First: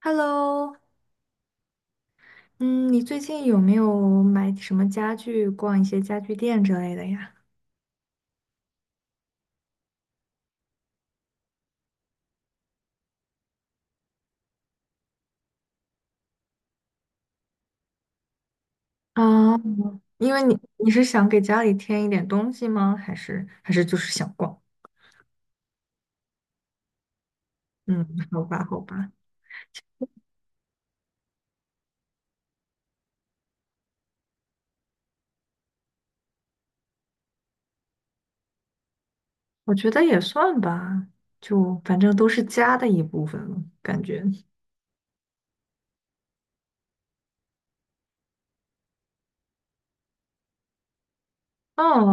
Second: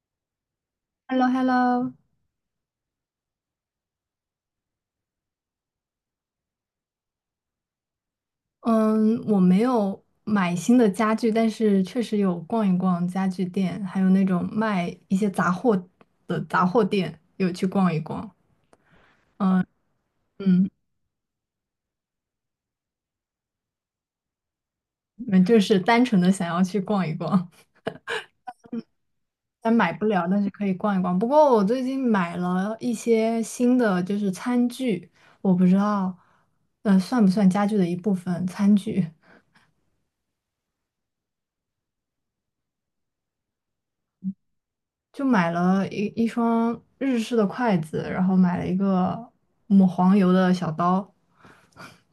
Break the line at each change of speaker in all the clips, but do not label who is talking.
Hello,
h e l l o h e l l o。
嗯，你最近有没有买什么家具，逛一些家具店之类的呀？
嗯，我没有买新的家具，但是确实有逛一逛家具店，还有那种卖一些杂货的杂货店，有去逛一逛。
啊，因为你
嗯，
你是想给家里添一点东西吗？还是就是想逛？
那就是单纯的想要去逛一逛，
嗯，好吧，好吧，
但买不了，但是可以逛一逛。不过我最近买了一些新的，就是餐具，我不知道，算不算家具的一部分？餐具，
我觉得也算吧，就反正都是家的一部分了，感觉。
就买了一双日式的筷子，然后买了一个抹黄油的小刀，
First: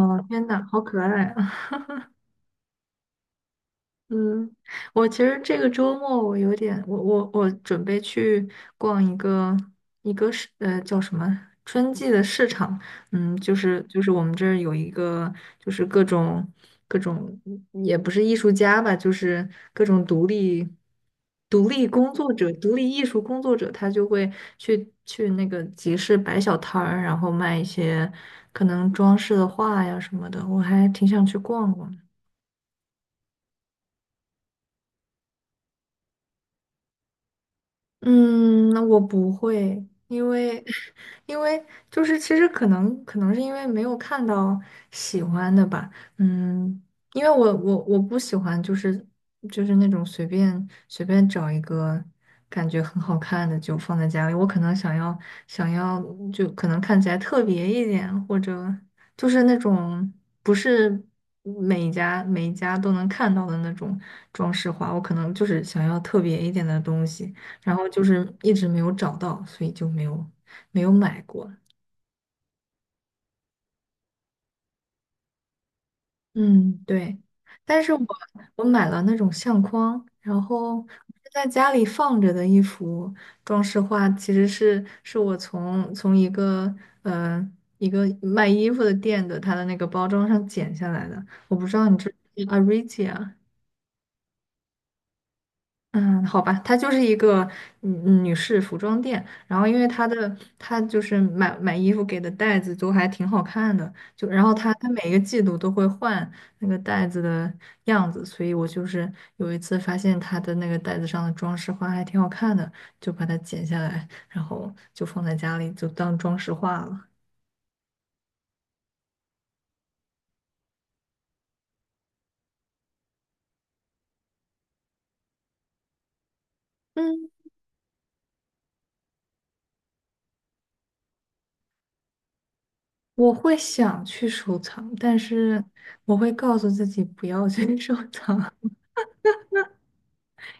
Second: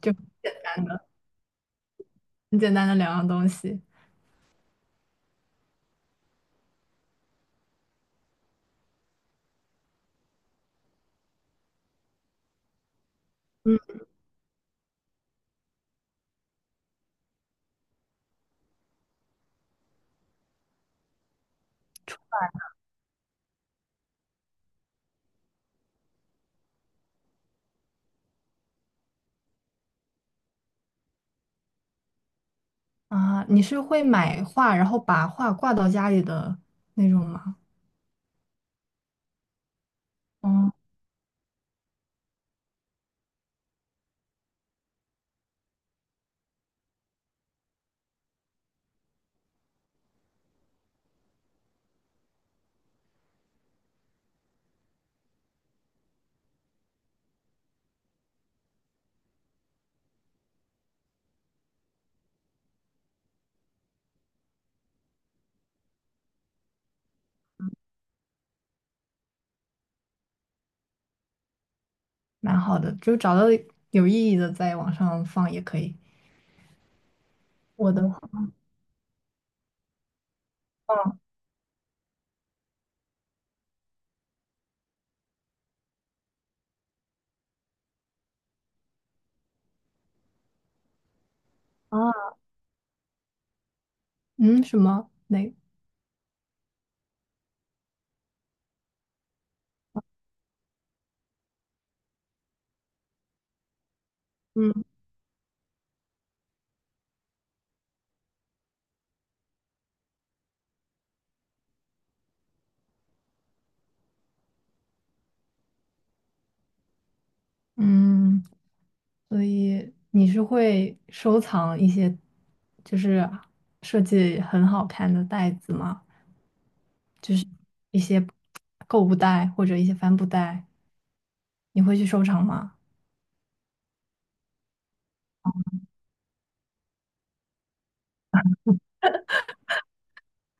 就
天呐，好可爱！啊！
很简单的两样东西。
嗯，我其实这个周末我有点，我准备去逛一个一个市，叫什么春季的市场，嗯，就
嗯
是就是我们这儿有一个，就是各种,也不是艺术家吧，就是各种独立工作者、独立艺术工作者，他就会去那个集市摆小摊儿，然后卖一些可能装饰的画呀什么的，我还挺想去逛逛。
啊，你是会买画，然后把画挂到家里的那种吗？
嗯，那我不会，因为
嗯，
因为就是其实可能是因为没有看到喜欢的吧，嗯，因为我不喜欢就是就是那种随便找一个感觉很好看的就放在家里，我可能想要想要就可能看起来特别一点，或者就是那种不是每一家都能看到的那种装饰画，我可能就是想要特别一点的东西。然后就是一直没有找到，所以就没有没有买过。
蛮好的，就找到有意义的在网上放也可以。
嗯，对。但
我
是我
的话
我买了那种相框，然后我是在家里放着的一幅装饰画，其实是我从一个呃一个卖衣服的店的它的那个包装上剪下来的。我不知道你这不
啊，
知道 Aritia。
嗯，什么？那，
嗯，好吧，它就是一个女士服装店，然后因为它的它就是买衣服给的袋子都还挺好看的，就然后它
嗯
它每个季度都会换那个袋子的样子，所以我就是有一次发现它的那个袋子上的装饰画还挺好看的，就把它剪下来，然后就放在家里就当装饰画了。
嗯，所以你是会收藏一些，就是设计很好看的袋子吗？
嗯，
就是一些购物袋或者一些帆布袋，你会去收藏吗？
我会想去收藏，但是我会告诉自己不要去 收藏。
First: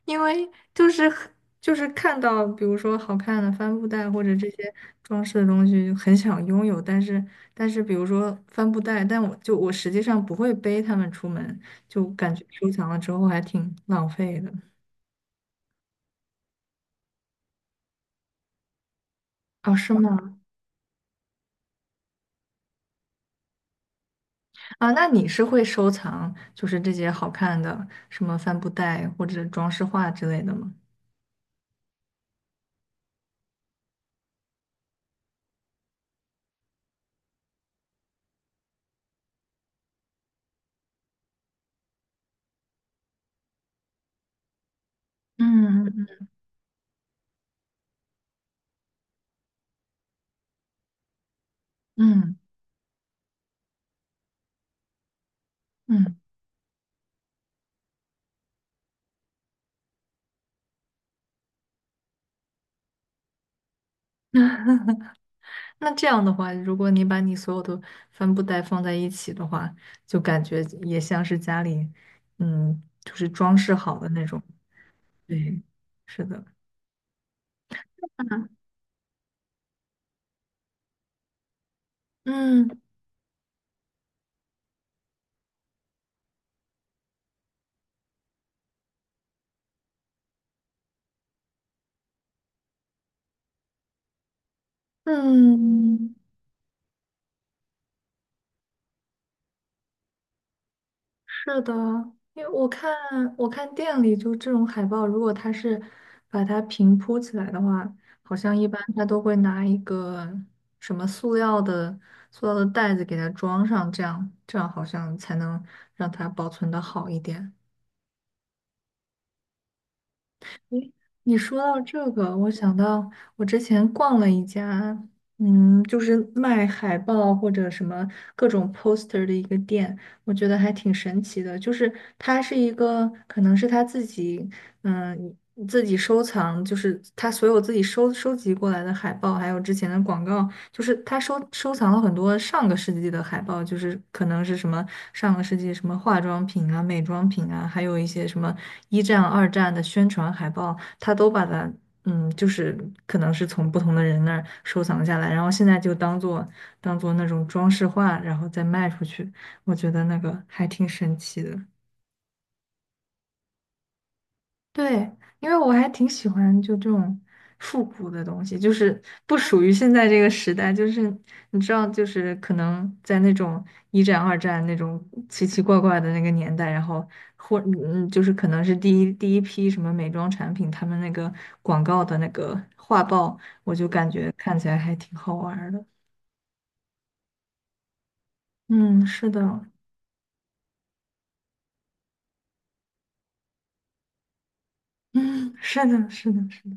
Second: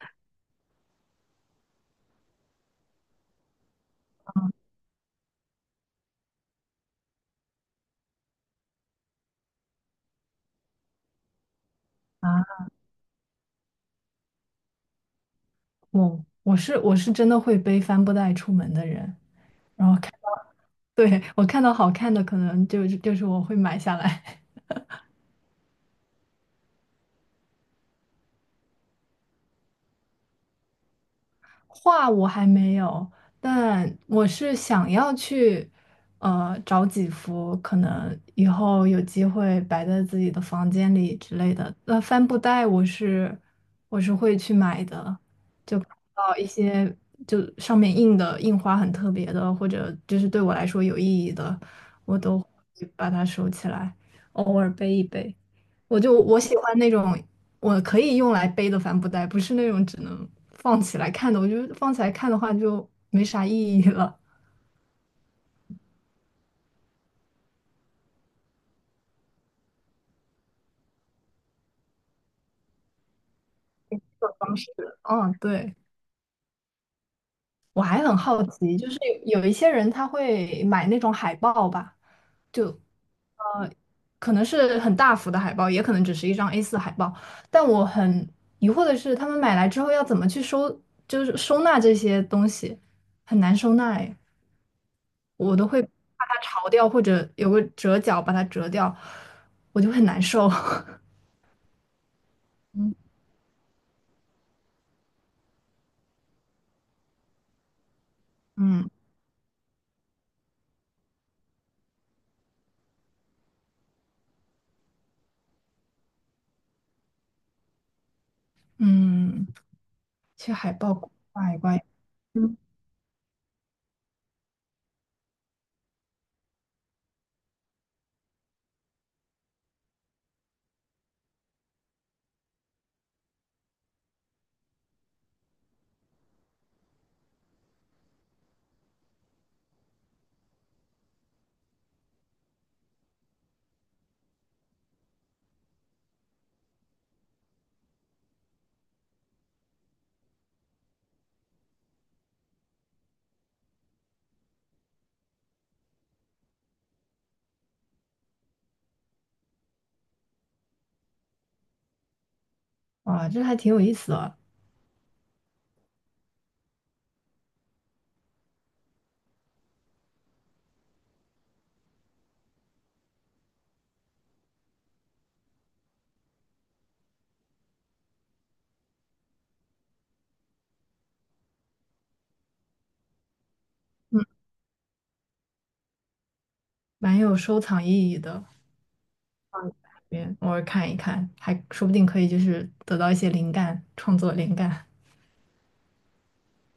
因为就是很就是看到，比如说好看的帆布袋或者这些装饰的东西，就很想拥有。但是但是，比如说帆布袋，但我就我实际上不会背它们出门，就感觉
啊，
收藏了之后还挺浪费的。
我是真的会背帆布袋出门的人，
哦，
然
是
后看，
吗？
对，我看到好看的，可能就就是我会买下来。
啊，那你是会收藏就是这些好看的什么帆布袋或者装饰画之类的吗？
画我还没有，但我是想要去，找几幅可能以后有机会摆在自己的房间里之类的。那帆布袋我是我是会去买的，就看
嗯
到一些就上面印的印花很特别的，或者就是对我来说有意义的，我
嗯
都会把它收起来，偶尔背一背。
嗯。
我就
嗯。
我喜欢那种。我可以用来背的帆布袋，不是那种只能放起来看的。我觉得放起来看的话就没啥意义了。
那。那这样的话，如果你把你所有的帆布袋放在一起的话，就感觉也像是家里，嗯，就是装饰好的那
这种
种。
方式，嗯，
对，
对。
是的，
我还很好奇，就是有一些人他会买那种海报吧，就
嗯
呃，可能是很大幅的海报，也可能只是一张 A4海报。但我很疑惑的是，他们买来之后要怎么去收，就是收纳这些东西，很难收纳哎。我都会把
嗯，
它潮掉或者有个折角把它折掉，我就很难受。
是的，因为我看
嗯
我看店里就这种海报，如果它是把它平铺起来的话，好像一般
嗯
它都会拿一个什么塑料的塑料的袋子给它装上，这样好像才能让它保存的好一点。
嗯，去海
诶，
报
你
挂一
说
挂，
到这个，我
嗯，
想到我之前逛了一家，嗯，就是卖海报或者什么各种 poster 的一个店，我觉得还挺神奇的。就是它是一个，可能是他自己，嗯，自己收藏，就是他所有自己收集过来的海报，还有之前的广告，就是他收藏了很多上个世纪的海报，就是可能是什么上个世纪什么化妆品啊、美妆品啊，还有一些什么一战、二战的宣传海报，他都把它，嗯，就是可能是从不同的人那儿收藏下来，然后现在就当做当做那种装饰画，然后再卖出去。我觉得那个还挺神奇的。
哇，这还挺有意思的，
对，因为我还挺喜欢就这种复古的东西，就是不属于现在这个时代，就是你知道，就是可能在那种一战、二战那种奇奇怪怪的那个年代，或,就是可能是第一批什么美妆产品，他们那个广告的那个画报，我就感觉看起来还挺好玩儿的。
蛮有收藏意义的。
嗯，是的。
嗯偶尔看一看，还说不定可以就是得到一些灵感，创作灵感。
嗯，是的，是的，是的。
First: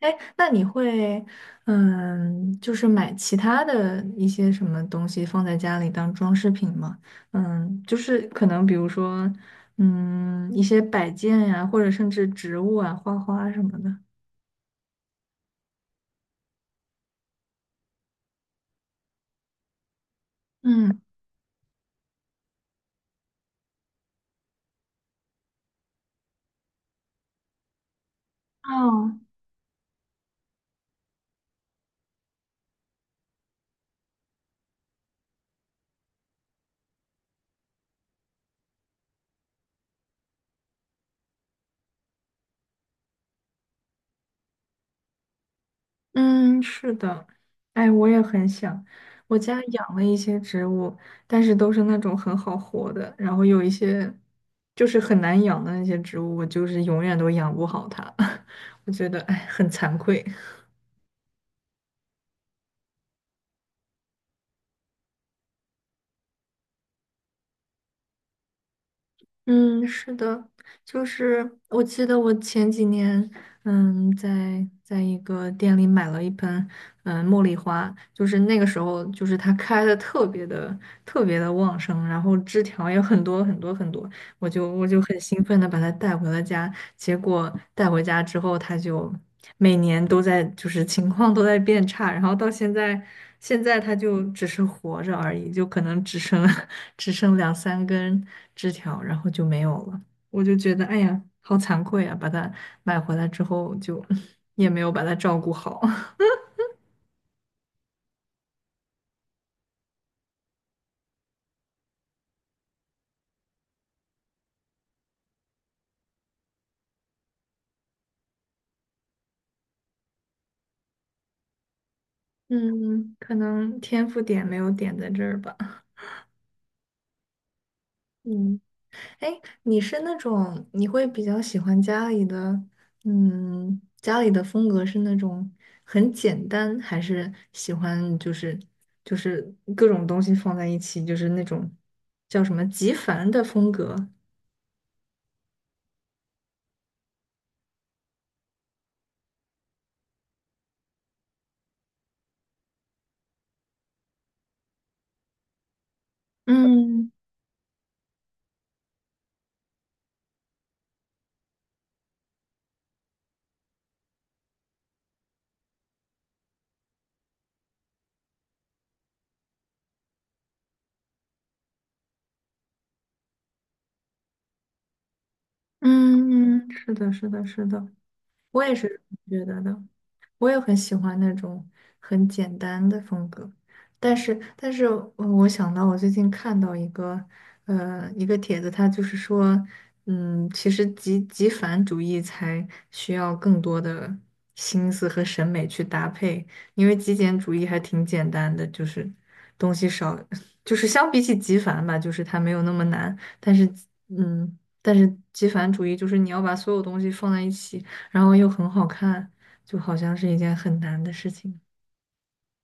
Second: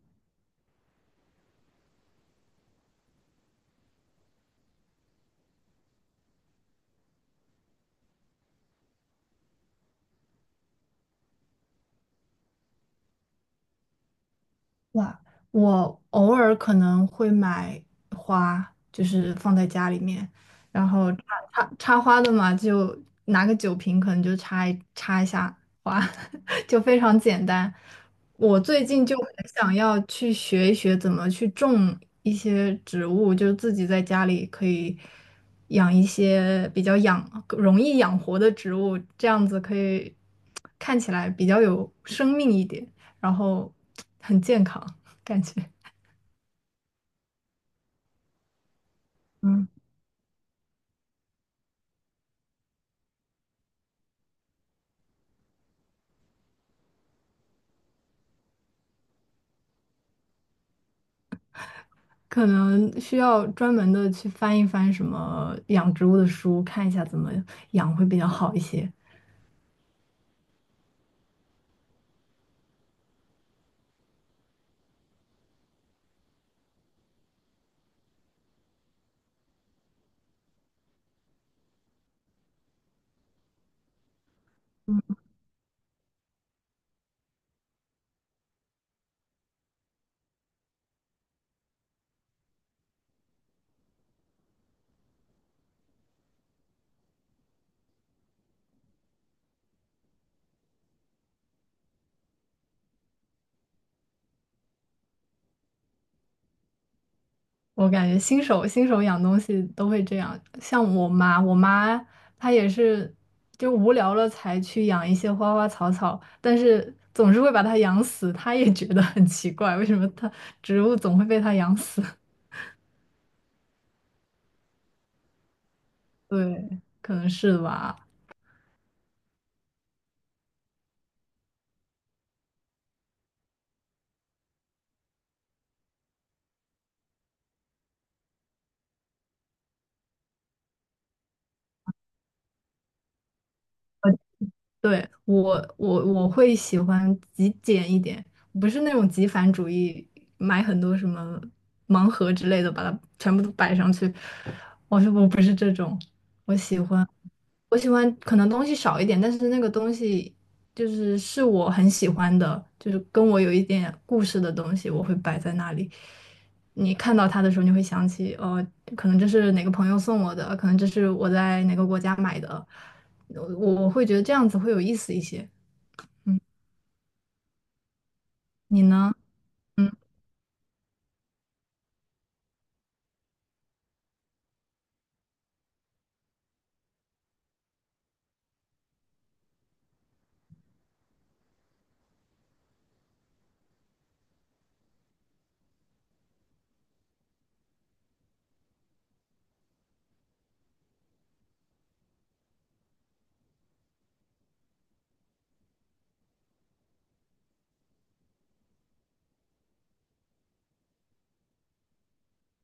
哎，那你会，嗯，就是买其他的一些什么东西放在家里当装饰品吗？嗯，就是可能比如说，嗯，一些摆件呀，或者甚至植物啊、花花什么的。
哇，我偶尔可能会买花，就是放在家里面，然
嗯，
后插花的嘛，就拿个酒瓶，可能就插一插一下，哇，就非常简单。我最近
哦，
就很想要去学一学怎么去种一些植物，就是自己在家里可以养一些比较养，容易养活的植物，这样子可以看起来比较有生命一点，然后很健康，感觉。
嗯，是的，哎，我也很想。我家
嗯，
养了一些植物，但是都是那种很好活的，然后有一些就是很难养的那些植物，我就是永远都养不好它。我觉得，哎，很惭愧。
可能需要专门的去翻一翻什么养植物的书，看一下怎么养会比较好一些。
嗯，是的，就是我记得我前几年，嗯，在一个店里买了一盆，嗯，茉莉花，就是那个时候，就是它开的特别的旺盛，然后枝条也很多。我就很兴奋的把它带回了家，结果带回家之后，它就每年都在就是情况都在变差，然后到现在，现在它就只是活着而已，就可能只剩 只剩两三根枝条，然后就没有了。我就觉得哎呀，好惭愧啊，把它买回来之后就 也没有把它照顾好，
我感觉新手养东西都会这样，像我妈，我妈她也是就无聊了才去养一些花花草草，但是总是会把它养死，她也觉得很奇怪，为什么它植物总会被它养死？
嗯，可能天赋点没有点在这儿吧。
对，可能是吧。
嗯，哎，你是那种你会比较喜欢家里的，嗯，家里的风格是那种很简单，还是喜欢就是就是各种东西放在一起，就是那种叫什么极繁的风格？
对，我会喜欢极简一点，不是那种极繁主义，买很多什么盲盒之类的，把它全部都摆上去。我是我不是这种，我喜欢
嗯
我喜欢可能东西少一点，但是那个东西就是是我很喜欢的，就是跟我有一点故事的东西，我会摆在那里。你看到它的时候，你会想起，哦，可能这是哪个朋友送我的，可能这是我在哪个国家买的。我会觉得这样子会有意思一些。
嗯，是的，是的，是的。我也
你
是
呢？
这么觉得的，
嗯
我也很喜欢那种很简单的风格，但是，但是我想到我最近看到一个，一个帖子，他就是说，嗯，其实极繁主义才需要更多的心思和审美去搭配，因为极简主义还挺简单的，就是东西少，就是相比起极繁吧，就是它没有那么难，但是，嗯，但是极繁主义就是你要把所有东西放在一起。然后又很好看，就好像是一件很难的事情。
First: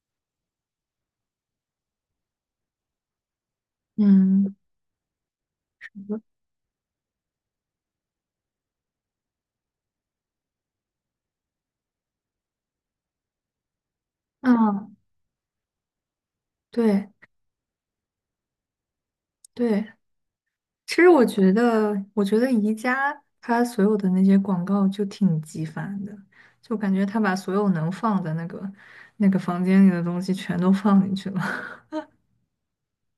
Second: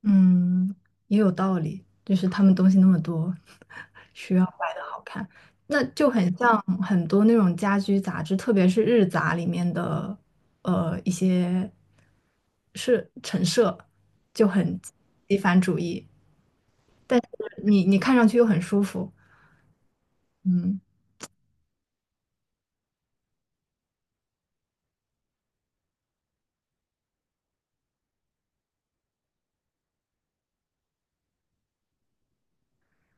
嗯，也有道理，就是他们东西那么多，需要
嗯
摆的好看，那就很像很多那种家居杂志，特别是日杂里面的呃一些是陈设就很
嗯，
极繁主义，
对
但是你看上去又很舒服，
对，
嗯。
其实我觉得，我觉得宜家它所有的那些广告就挺极繁的，就感觉它把所有能放在那个那个房间里的东西全都放进去了。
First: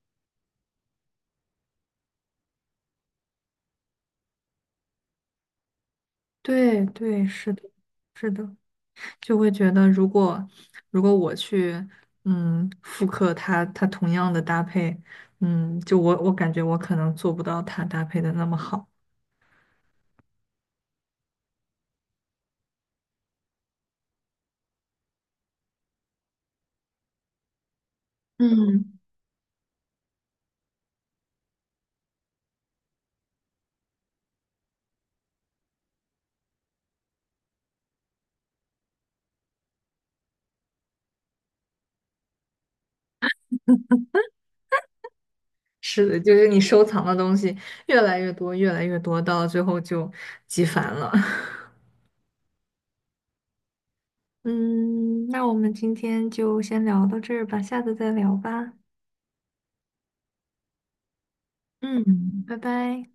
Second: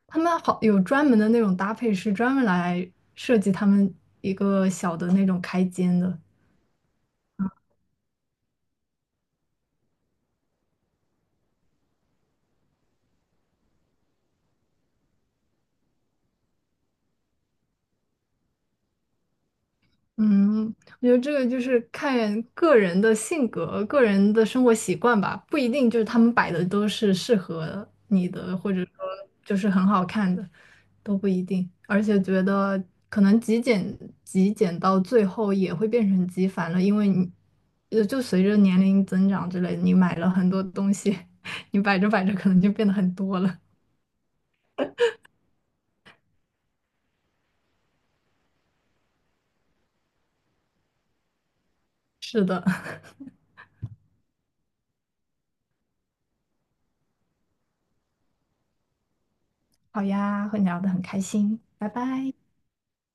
他们好有专门的那种搭配师，专门来设计他们一个小的那种开间的。
对对，是的，是的，就会觉得如果如果我去嗯复刻它它同样的搭配，嗯，就我我感觉我可能做不到它搭配的那么好。
嗯，我觉得这个就是看个人的性格、个人的生活习惯吧，不一定就是他们摆的都是适合你的，或者说
嗯，
就是很好看的，都不一定。而且觉得可能极简到最后也会变成极繁了，因为你就随着年龄增长之类的你买了很多东西，你摆着摆着可能就变得很多了。
是的，就是你收藏的东西越来越多，越来越多，到最后就极烦了。
是的，
嗯，那我们今天就先聊到这儿吧，下次再聊吧。
好呀，和你聊得很开心，拜拜。
嗯，拜拜。